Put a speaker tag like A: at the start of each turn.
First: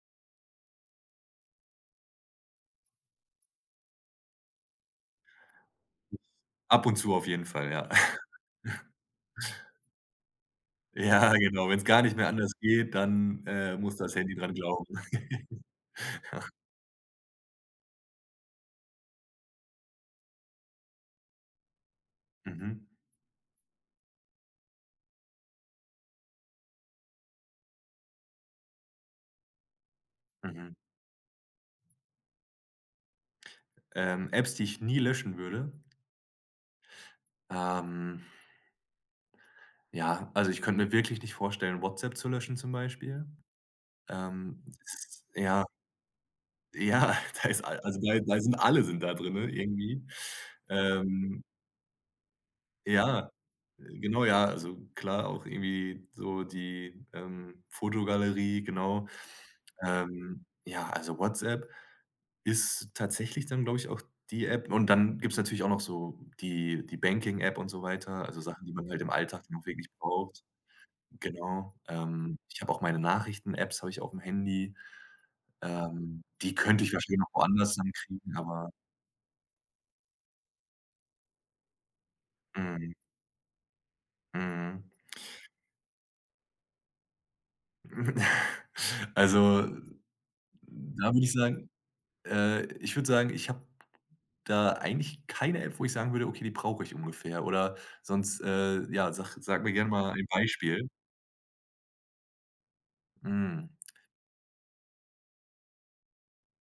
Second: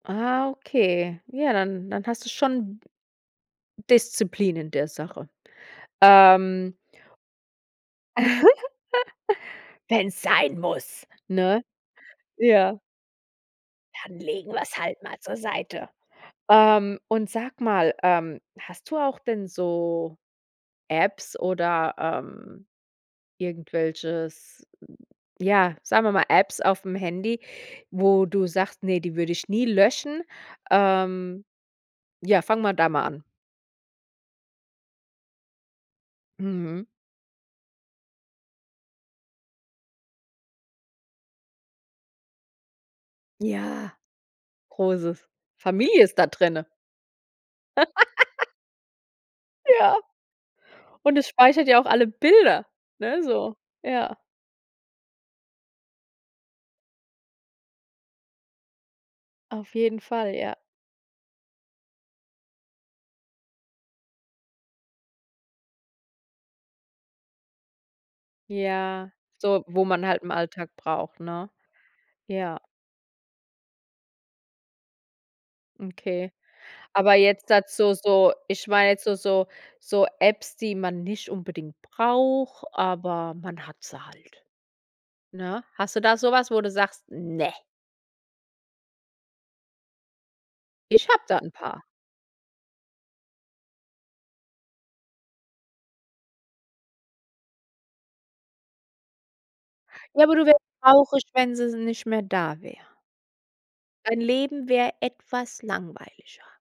A: Ah, okay, ja, dann dann hast du schon Disziplin in der Sache, ähm
B: Ab und zu auf jeden Fall, ja.
A: Wenn es sein muss,
B: Ja,
A: ne?
B: genau, wenn's gar nicht mehr anders
A: Ja.
B: geht, dann, äh, muss das
A: Dann
B: Handy
A: legen
B: dran
A: wir es
B: glauben.
A: halt mal zur Seite. Ähm, und sag mal, ähm, hast du auch denn so Apps oder, ähm
B: Mhm.
A: irgendwelches, ja, sagen wir mal, Apps aufm Handy, wo du sagst: „Ne, die würde ich nie löschen.“
B: Mhm.
A: Ähm, ja, fangen wir da mal an.
B: Ähm, Apps die ich nie löschen würde?
A: Mhm.
B: Ähm Ja, also ich könnte mir wirklich nicht vorstellen, WhatsApp zu löschen zum Beispiel,
A: Ja,
B: ähm, s
A: großes
B: ja.
A: Familie ist da drinnen.
B: Ja, das ist all also, da da sind alle sind da drin
A: Ja,
B: irgendwie,
A: und es
B: ähm.
A: speichert ja auch alle Bilder, ne,
B: Ja,
A: so, ja.
B: genau, ja, also klar auch irgendwie so die, ähm, Fotogalerie, genau,
A: Auf jeden Fall,
B: ähm,
A: ja.
B: ja, also WhatsApp ist tatsächlich dann, glaube ich, auch die App. Und dann gibt's natürlich auch noch so die die Banking-App und so weiter, also Sachen, die man halt
A: Ja,
B: im Alltag
A: so,
B: noch
A: wo
B: wirklich
A: man halt im
B: braucht.
A: Alltag braucht, ne?
B: Genau, ähm,
A: Ja.
B: ich habe auch meine Nachrichten-Apps habe ich aufm Handy, ähm,
A: Okay,
B: die könnte ich
A: aber
B: wahrscheinlich noch
A: jetzt
B: woanders
A: dazu so
B: herkriegen,
A: ich
B: aber
A: meine jetzt so so so Apps, die man nicht unbedingt braucht,
B: Mhm.
A: aber man hat sie halt,
B: Mhm.
A: ne? Hast du da sowas, wo du sagst: „Ne.“
B: Also,
A: Ich
B: da würde
A: habe
B: ich
A: da 'n
B: sagen
A: paar.
B: äh, ich würde sagen, ich habe da eigentlich keine App, wo ich sagen würde: „Okay, die brauche ich ungefähr“ oder sonst äh, ja, sag sag mir gerne mal
A: Ja,
B: ein
A: aber du wärst
B: Beispiel.
A: traurig, wenn sie nicht mehr da wäre.
B: Hm.
A: Dein Leben wäre etwas langweiliger.